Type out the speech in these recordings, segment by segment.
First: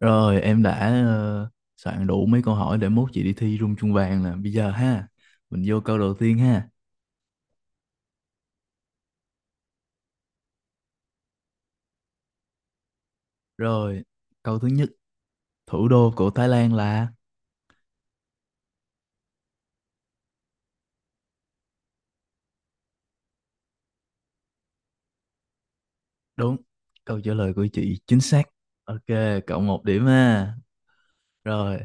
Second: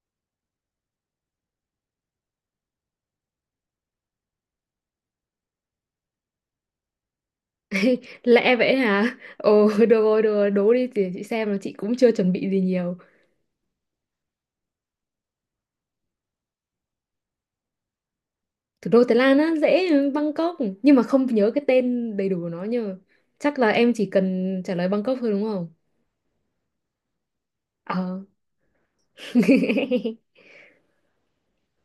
Rồi em đã ờ, soạn đủ mấy câu hỏi để mốt chị đi thi rung chuông vàng nè. Bây giờ ha, mình vô câu đầu tiên ha. Lẽ vậy hả? Ồ, được rồi, đố đi để chị xem là chị cũng chưa chuẩn bị gì nhiều. Rồi, câu thứ nhất, thủ đô của Thái Lan là. Thủ đô Thái Lan á, dễ Bangkok, nhưng mà không nhớ cái tên đầy đủ của nó nhờ. Chắc là em chỉ cần trả lời Bangkok thôi đúng không? Đúng. Câu trả lời của chị chính Ờ. xác. Ok, cộng một điểm ha. Rồi,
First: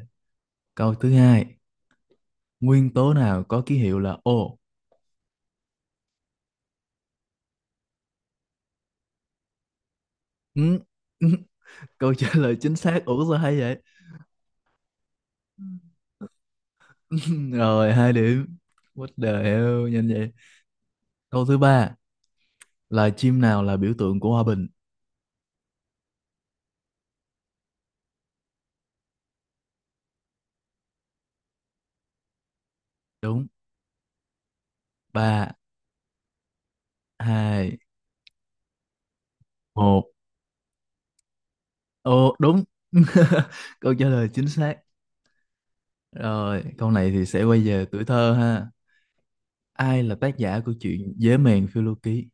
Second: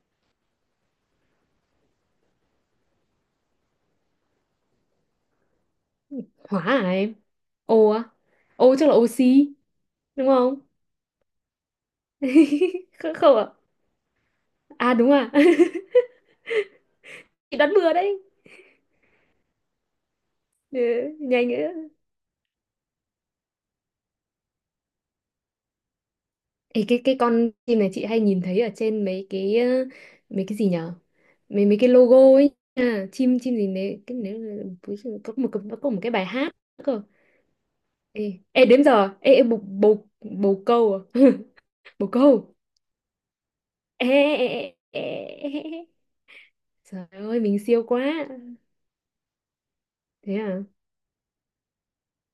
câu thứ hai, nguyên tố nào có ký hiệu là O? Hóa à em? Ô á? Ô chắc là oxy, đúng không? Ừ, ừ. Câu trả lời chính xác. Không, Ủa sao không ạ? hay vậy? À? À đúng à. Chị đoán Rồi, bừa hai đấy. điểm. What the hell, nhanh vậy. Ừ, Câu nhanh thứ nữa. ba, loài chim nào là biểu tượng của hòa bình? Ê, cái con chim này chị hay nhìn thấy ở trên mấy cái mấy cái gì nhở, mấy mấy cái logo ấy nha. Chim Đúng. chim gì đấy cái nếu có Ba. Có một cái bài hát cơ. Hai. Ê, ê đến giờ ê, ê bồ bồ Một. bồ câu à? Bồ Ô câu. đúng. Câu trả Ê, lời chính xác. ê, ê, ê, ê, ê. Rồi câu Trời này thì ơi sẽ quay mình siêu về tuổi quá. thơ ha, ai là tác Thế giả à? của truyện Dế mèn phiêu lưu ký?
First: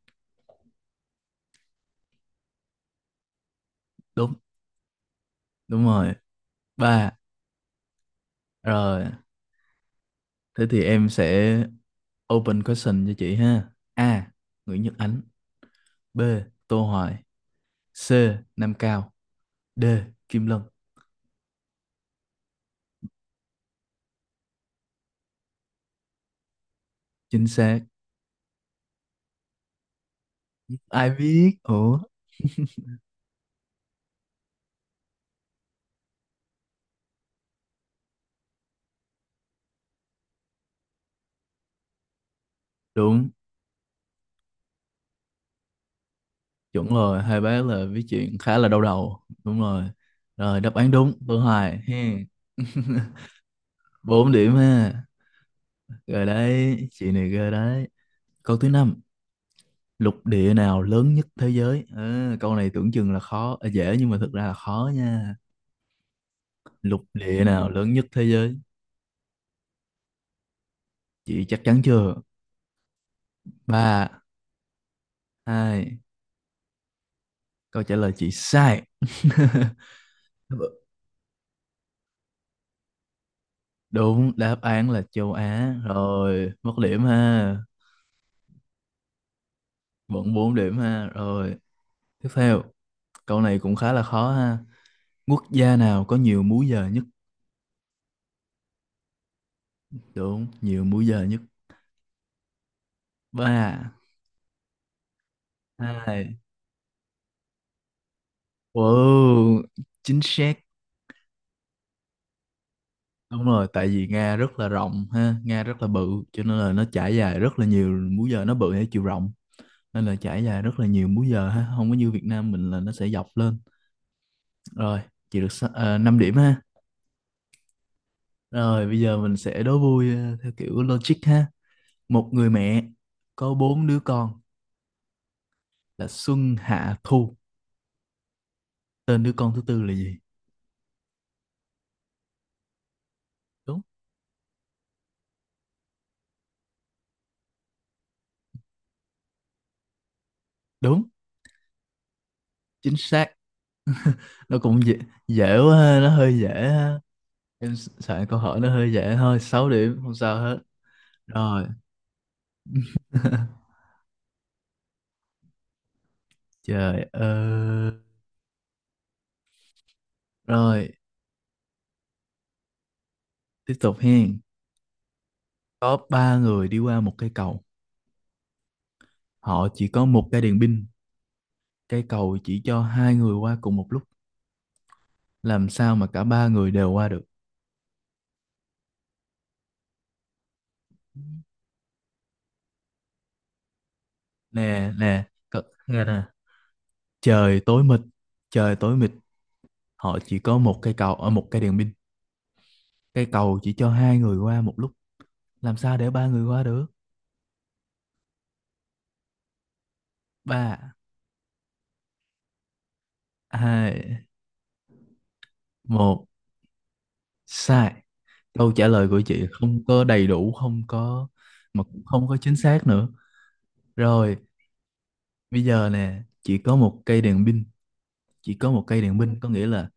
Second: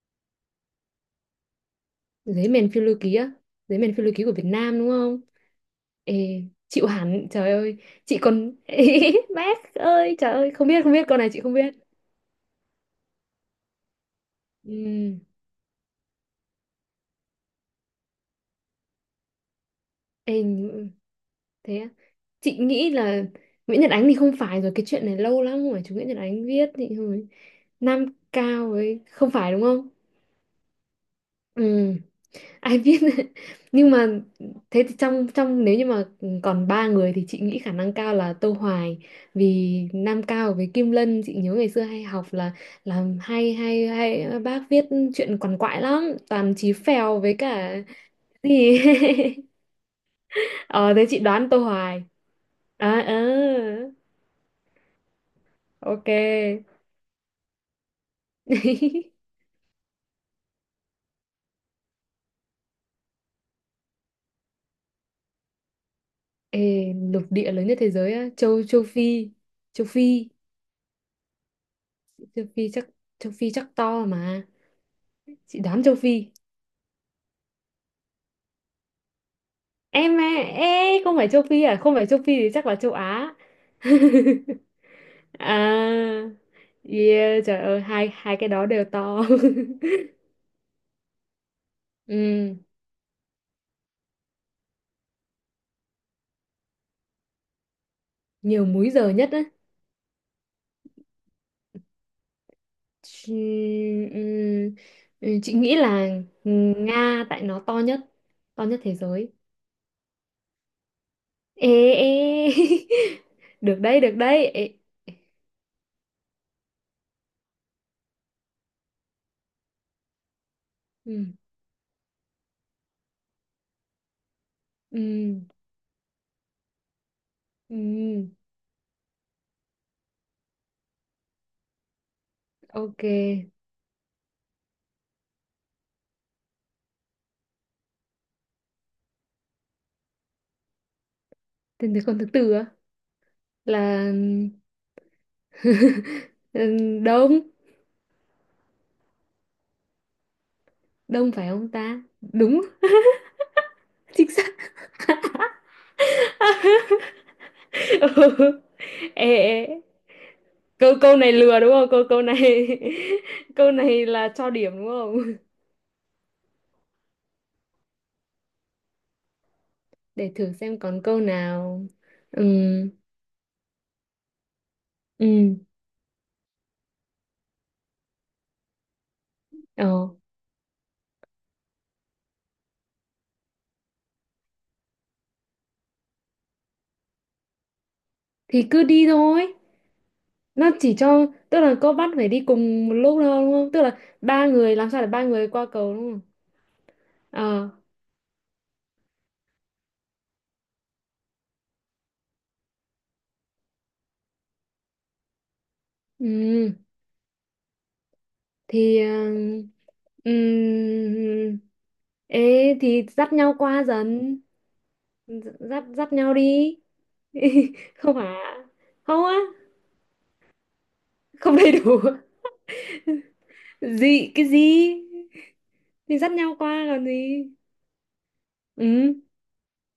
Giấy mèn phiêu lưu ký á? Giấy mèn phiêu lưu ký của Đúng. Việt Nam đúng không? Đúng rồi. ê Chịu Ba. hẳn trời ơi, chị còn Rồi, bác ơi trời ơi, thế không biết, thì không biết em con này chị không sẽ biết. open question cho chị ha. A, Nguyễn Nhật Ừm. Ánh. B, Tô Hoài. C, Nam Cao. D, Ê, Kim Lân. thế á? Chị nghĩ là Nguyễn Nhật Ánh thì không phải rồi, cái chuyện này lâu lắm rồi, chú Nguyễn Nhật Ánh viết thì hồi Chính xác. Nam Cao ấy, không phải đúng không? Ai biết, Ừ, ủa? ai viết nhưng mà thế thì trong trong nếu như mà còn ba người thì chị nghĩ khả năng cao là Tô Hoài, vì Nam Cao với Kim Lân chị nhớ ngày xưa hay học là Đúng. hay hay hay bác viết chuyện quằn quại lắm, toàn chí Chuẩn phèo rồi, với hai bé cả là viết chuyện khá là gì. đau đầu, đúng rồi. Rồi đáp án Ờ thế đúng chị Vân đoán Tô Hoài Hoài. he. À, ờ, Bốn điểm ha. ok. Rồi đấy, chị này ghê đấy. Câu thứ năm, lục địa nào lớn nhất thế giới? À, câu này tưởng chừng là khó, à, dễ nhưng mà thực ra là khó nha. Ê, Lục lục địa địa lớn nào nhất thế lớn nhất giới thế á, giới? châu châu Phi, châu Phi, Chị chắc chắn chưa? châu Phi chắc, châu Phi chắc to Ba. mà. Chị đoán châu Hai. Phi. Câu trả lời chị sai. Em à, ê, không phải châu Phi à, không phải châu Phi thì chắc là châu Á. Đúng, đáp án là châu Á À. rồi. Mất điểm Yeah, ha. trời ơi, hai hai cái đó đều to. Vẫn bốn điểm ha. Rồi, tiếp Ừ, theo. Câu này cũng khá là khó ha. Quốc gia nào có nhiều múi giờ nhất? nhiều múi giờ nhất á. Đúng, nhiều múi giờ nhất. Chị, Ba, ừ, ừ, chị nghĩ là hai. Nga tại nó to nhất thế giới. Wow, chính xác. Ê ê Đúng rồi, Được tại đấy, vì được Nga đấy rất là ê. rộng ha, Nga rất là bự, cho nên là nó trải dài rất là nhiều múi giờ, nó bự theo chiều rộng, nên là trải dài rất là nhiều Ừ, múi giờ ha, không có như Việt Nam mình là nó sẽ dọc lên. Rồi, ừ, chị được 5 điểm ha. ừ, Rồi, bây giờ mình sẽ đố vui theo kiểu logic ha. Một người mẹ ok. có bốn đứa con là Xuân, Hạ, Thu. Tên đứa con thứ tư là gì? Tên từ con thứ tư á, Đúng. là ừ, đông, Đúng. đông phải không ta? Đúng. Chính xác. Chính xác. Nó cũng dễ, dễ quá ha, nó hơi dễ ha. Em soạn câu hỏi Ừ. nó hơi dễ ê, thôi. Sáu ê. điểm không sao hết. Câu câu này lừa Rồi. đúng không, câu câu này câu này là cho điểm đúng không, Trời ơi. để thử xem Rồi, còn câu nào. Ừ. tiếp tục hen. Ừ. Có ba người đi qua một cây cầu. Họ chỉ Ờ có một cái đèn pin. Cây cầu chỉ cho hai người qua cùng một lúc. Làm sao mà cả ba người đều qua được? thì cứ đi thôi, nó chỉ cho tức là có bắt phải đi cùng một lúc đâu đúng không, tức là ba người làm Nè sao để nè, ba người cậu qua cầu nghe đúng không? nè, trời Ờ. tối mịt. Trời tối mịt, họ chỉ có một cây cầu ở một cây đèn pin. Cây cầu chỉ cho hai người qua một lúc. Làm sao để ba người qua Ừ được? thì ừ, Ba, ê thì dắt nhau qua dần, hai, dắt dắt một, nhau đi. sai. Không hả? Câu trả lời của Không á, chị không có đầy đủ, không có không đầy mà đủ. cũng không có chính xác nữa. Gì, Rồi, cái gì? bây giờ Thì nè, dắt nhau chỉ có qua một còn cây gì. đèn pin, chỉ có một cây Ừ. đèn pin có nghĩa là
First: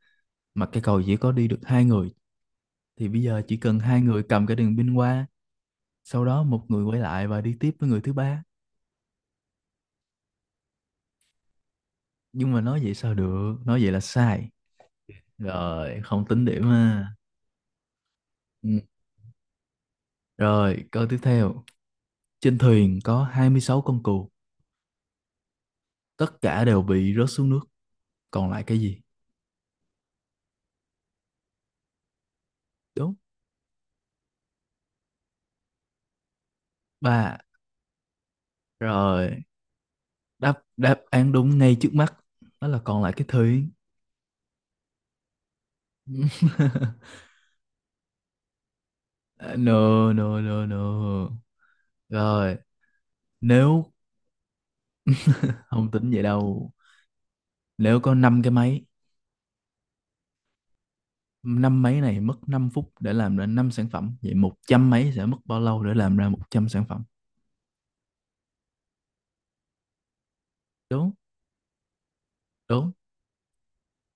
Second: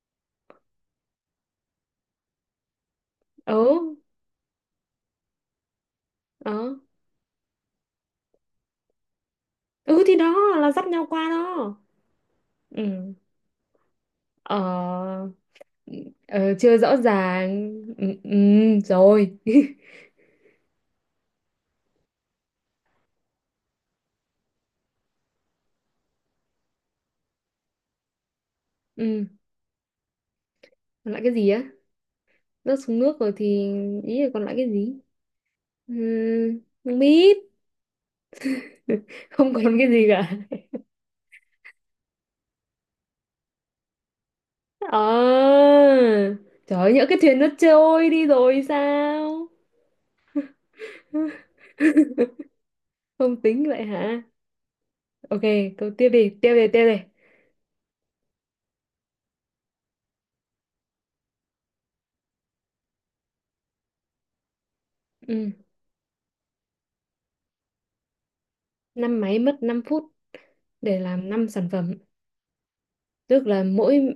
mà cây cầu chỉ có đi được hai người, thì bây giờ chỉ cần Ừ. hai người cầm cái đèn pin qua, sau đó Ờ. một người quay lại và đi tiếp với người thứ ba. Ừ thì đó là dắt nhau qua đó. Nhưng mà nói Ừ. vậy sao được, nói vậy là sai. Ờ. Rồi, không tính Ờ, điểm chưa rõ mà. ràng. Ừ, ừ, Ừ. rồi. Rồi, câu tiếp theo. Trên thuyền có 26 con cừu, tất cả đều bị rớt xuống nước, còn lại cái gì? Ừ, còn lại cái gì á, rớt xuống Đúng. nước rồi thì, ý là còn lại cái gì. Ừ, không Ba. biết. Rồi, Không còn cái gì cả. đáp đáp án đúng ngay trước mắt, đó là còn lại cái thủy. Ờ, trời ơi, nhỡ cái thuyền nó trôi đi rồi sao. No no no no. Rồi, Không tính vậy nếu hả? Ok, không câu tiếp tính vậy đi, tiếp đi, đâu. tiếp đi. Nếu có 5 cái máy, năm máy này mất 5 phút để làm ra năm sản phẩm, vậy 100 máy sẽ mất Ừ. bao lâu để làm ra 100 sản phẩm? Năm máy mất 5 phút để Đúng. làm 5 sản phẩm, Đúng. tức là mỗi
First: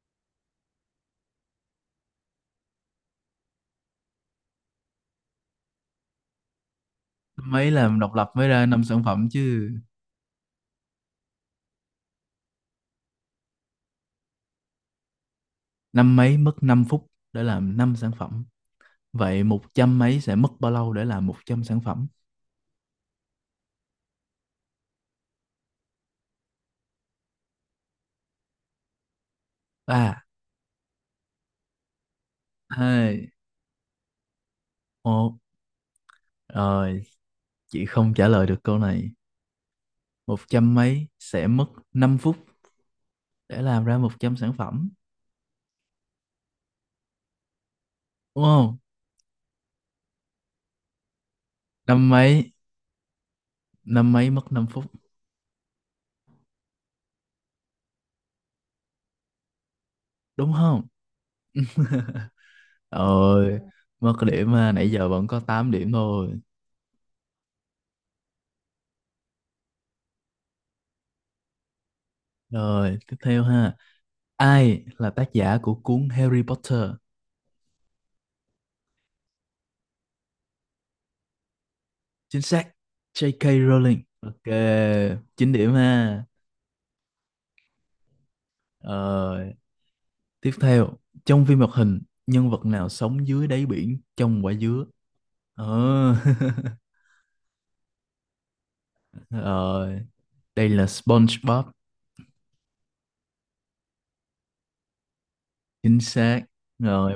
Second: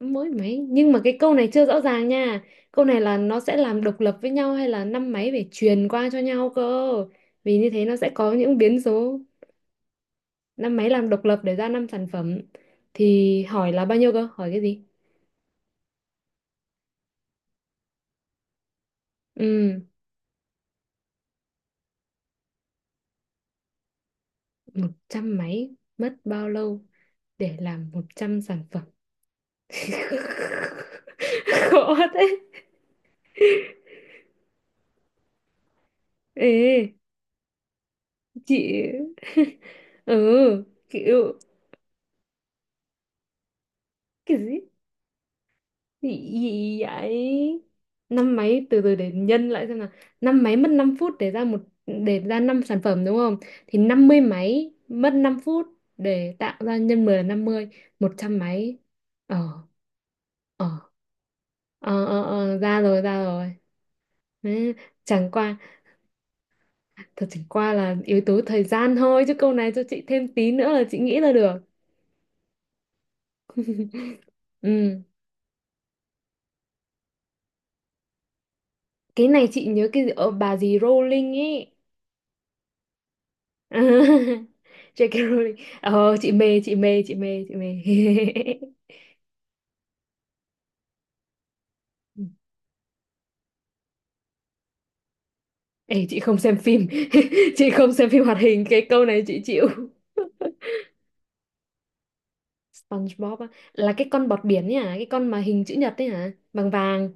mỗi máy, nhưng mà cái câu này chưa rõ ràng nha. Câu này là nó sẽ làm độc lập với nhau hay là năm máy phải truyền qua cho nhau cơ, vì Máy như thế nó làm sẽ độc lập có mới những ra biến 5 sản số. phẩm chứ. Năm máy làm độc lập để ra năm sản phẩm thì hỏi là bao nhiêu cơ, hỏi cái gì? Năm máy mất 5 phút để làm 5 sản phẩm. Vậy một Ừ, trăm mấy sẽ mất bao lâu để làm 100 sản phẩm? một trăm máy mất bao lâu để làm 100 sản phẩm. Ba, Khó thế. hai, một. Ê, Rồi, chị không trả lời được câu chị này. ừ, 100 mấy kiểu sẽ mất 5 phút để làm ra 100 cái sản gì? phẩm. Gì, gì vậy? Năm Đúng mấy không? từ từ để nhân lại xem nào. Năm mấy mất 5 phút Năm để ra mấy, 5 sản phẩm đúng không? Thì năm năm mươi mấy mất năm máy phút. mất 5 phút để tạo ra, nhân 10 là 50, 100 mấy. Ờ, Đúng ờ không? Ờ ra rồi, ra rồi. Rồi, mất điểm ha. Đấy, Nãy giờ vẫn chẳng có qua tám điểm thôi. Chẳng qua là yếu tố thời gian thôi, chứ câu này cho chị thêm tí nữa là chị nghĩ ra được. Rồi, tiếp theo ha. Ai Ừ. là tác giả của cuốn Harry Potter? Cái này chị nhớ cái gì- bà gì Rowling ấy. Chính xác, J.K. Rowling. Ok, J.K. 9 Rowling. điểm Ờ ha. chị mê, Rồi, tiếp theo, trong phim hoạt hình, nhân vật nào sống dưới đáy biển trong quả dứa? Ê, Ờ. chị không xem phim chị không xem phim hoạt hình, cái câu này chị chịu. Rồi, đây là SpongeBob, SpongeBob á, là cái con bọt biển ấy hả, cái con mà hình chữ nhật chính ấy hả, xác. vàng vàng. Rồi,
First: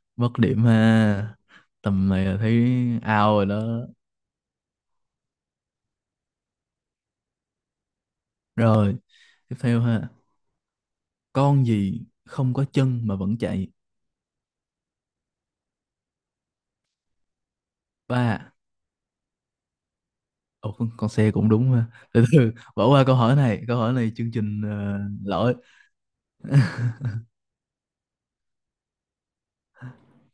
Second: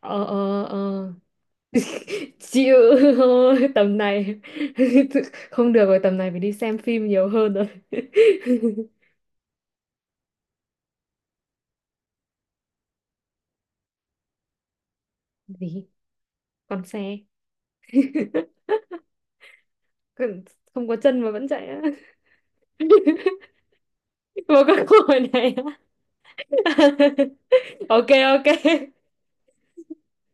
ờ mất điểm ờ ờ ha. Tầm này là Chịu. thấy out rồi đó. Thôi tầm này không được rồi, tầm này phải đi xem phim nhiều hơn rồi. Rồi, tiếp theo ha. Con gì không có chân mà vẫn chạy? Gì, con xe. Ba. Con- Ồ, không có con chân xe mà vẫn cũng chạy đúng á. ha. Từ từ, bỏ qua câu hỏi này. Câu hỏi này chương trình Vô cái câu hỏi lỗi. này á. Ok, ok.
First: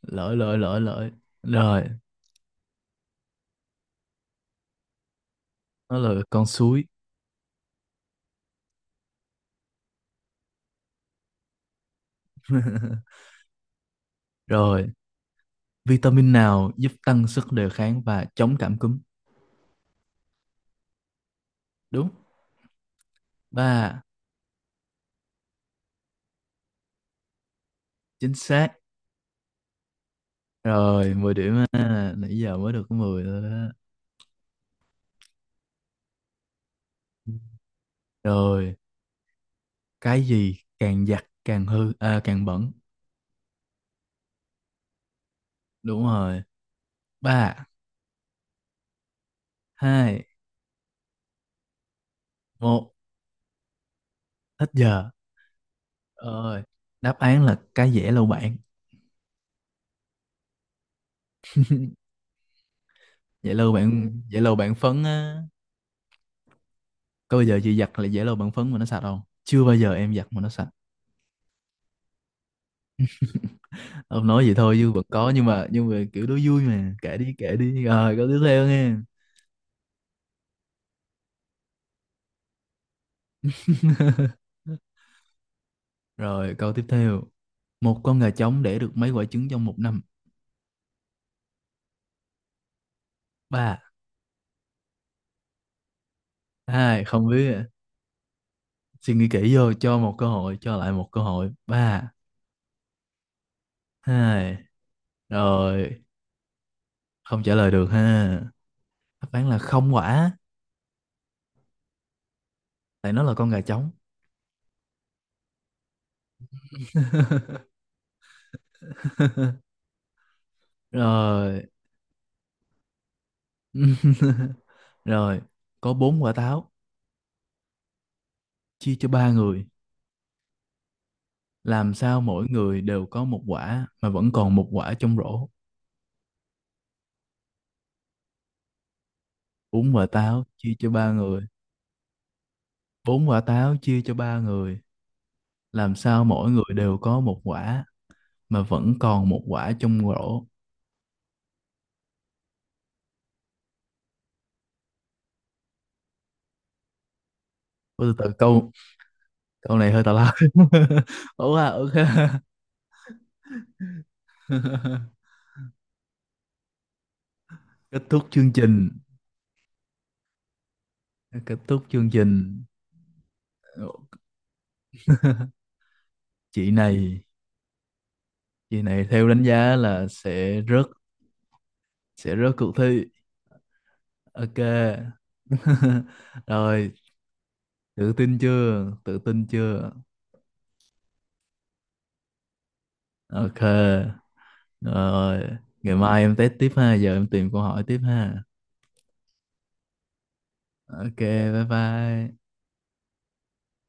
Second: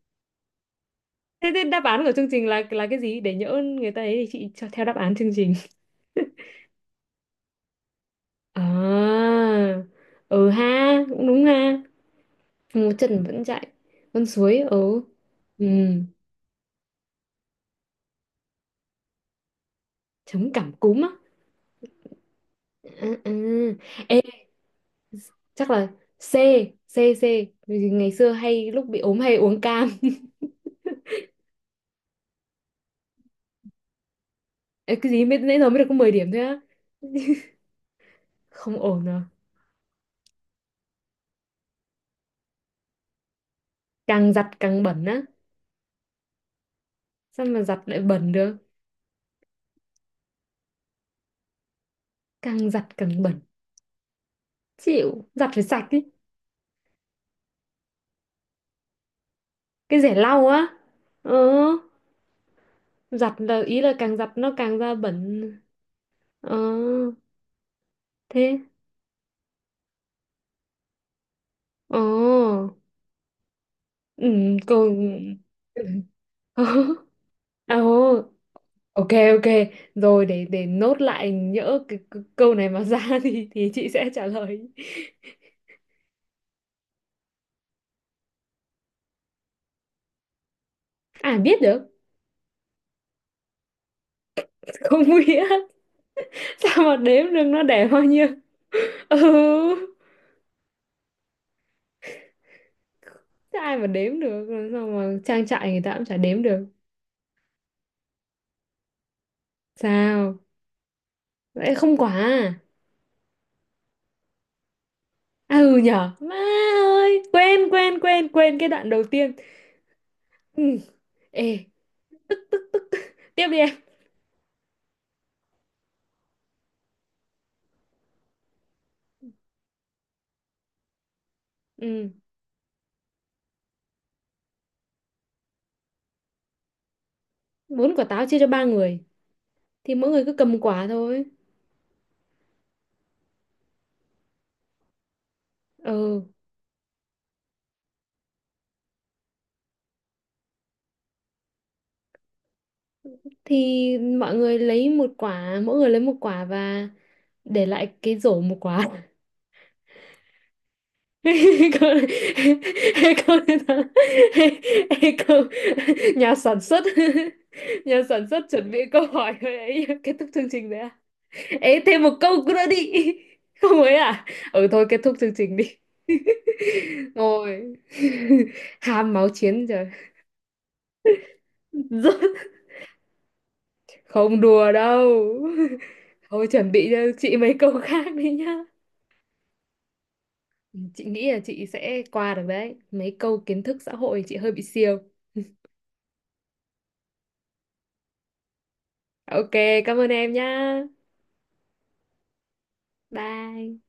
Lỗi, lỗi, lỗi, lỗi. Thế, thế Rồi, đáp án của chương trình là cái gì, để nhỡ người ta ấy thì chị cho theo đáp án chương trình. nó là con suối. À, ừ ha, cũng đúng ha. Một chân vẫn chạy, con suối. Rồi, Ừ. Ừ. vitamin nào giúp tăng sức đề kháng và chống cảm cúm? Chống cảm cúm á, Đúng. à, Ba, à. Ê, chắc là C. C. C. Bởi vì ngày xưa chính hay xác. lúc bị ốm hay uống cam. Rồi, 10 điểm ha. Nãy giờ mới được có 10 thôi đó. Ê, cái gì, mới nãy giờ mới được có 10 điểm thôi á, Rồi, không ổn rồi. cái gì càng giặt càng hư, à, càng bẩn. Càng giặt càng bẩn á, Đúng rồi. sao mà Ba, giặt lại bẩn được, hai, càng giặt một, càng bẩn. hết giờ. Chịu, giặt phải sạch đi. Rồi, đáp án là cái dẻ lau bảng. Cái rẻ lau á, ờ, giặt Dẻ là lau ý là càng bảng, giặt dẻ nó lau bảng càng ra phấn á. bẩn. Ờ, Có bao giờ chị giặt là dẻ lau bảng thế phấn mà nó sạch không? Chưa bao giờ em giặt mà nó sạch. ờ. Ông Ừ, nói vậy thôi còn chứ vẫn có nhưng mà kiểu đó vui ờ, mà, kể ờ, đi rồi câu tiếp theo nghe. ok, ok. Rồi để nốt lại, nhỡ cái câu này mà ra thì chị sẽ trả lời. Rồi câu tiếp theo, một con gà trống đẻ được mấy quả trứng trong một năm? À biết được. Ba. Không biết. Sao mà Hai, không đếm được biết nó ạ. đẻ bao nhiêu. Suy nghĩ kỹ vô, Ừ. cho một cơ hội, cho lại một cơ hội. Ba. Thế ai mà đếm được, Hai. làm sao mà trang trại người ta Rồi, cũng chả đếm được. không trả lời được ha. Đáp án là không quả, Sao vậy, không quả? tại nó là con gà trống. À, ừ nhở, má ơi, quên, quên quên quên cái đoạn đầu tiên. Ừ. Rồi. Ê, tiếp đi em. Rồi, có bốn quả táo chia cho ba người. Làm Ừ. sao mỗi người đều có một quả mà vẫn còn một quả trong rổ? Bún quả táo chia cho ba người, thì Bốn quả mỗi người cứ táo cầm một chia quả cho ba thôi. người. Bốn quả táo chia cho ba người. Làm sao Ừ, mỗi người đều có một quả mà vẫn còn một quả trong rổ? thì mọi người lấy một quả, mỗi người lấy một quả và để lại Ôi, cái từ từ rổ một câu, quả. câu này hơi tào lao. Ủa à, Câu, ok. câu câu nhà sản xuất, Kết nhà thúc sản xuất chương chuẩn bị trình. câu hỏi ấy kết thúc chương trình đấy. Kết Ê, thúc thêm chương một câu trình. nữa đi. Không ấy à? Ừ thôi kết thúc chương trình đi. Chị này, Ngồi. chị này Ham theo máu đánh chiến giá rồi. là sẽ rớt, Rớt. sẽ rớt cuộc thi. Không Ok. đùa đâu. Thôi chuẩn bị Rồi. cho chị mấy câu Tự khác đi tin nhá. chưa? Tự tin chưa? Ừ, chị nghĩ là chị sẽ qua được đấy. Mấy câu Ok. kiến thức xã hội chị hơi bị siêu. Rồi. Ngày mai em test tiếp ha. Giờ em tìm câu hỏi tiếp ha. Ok, cảm ơn em nhá. Ok. Bye bye. Bye.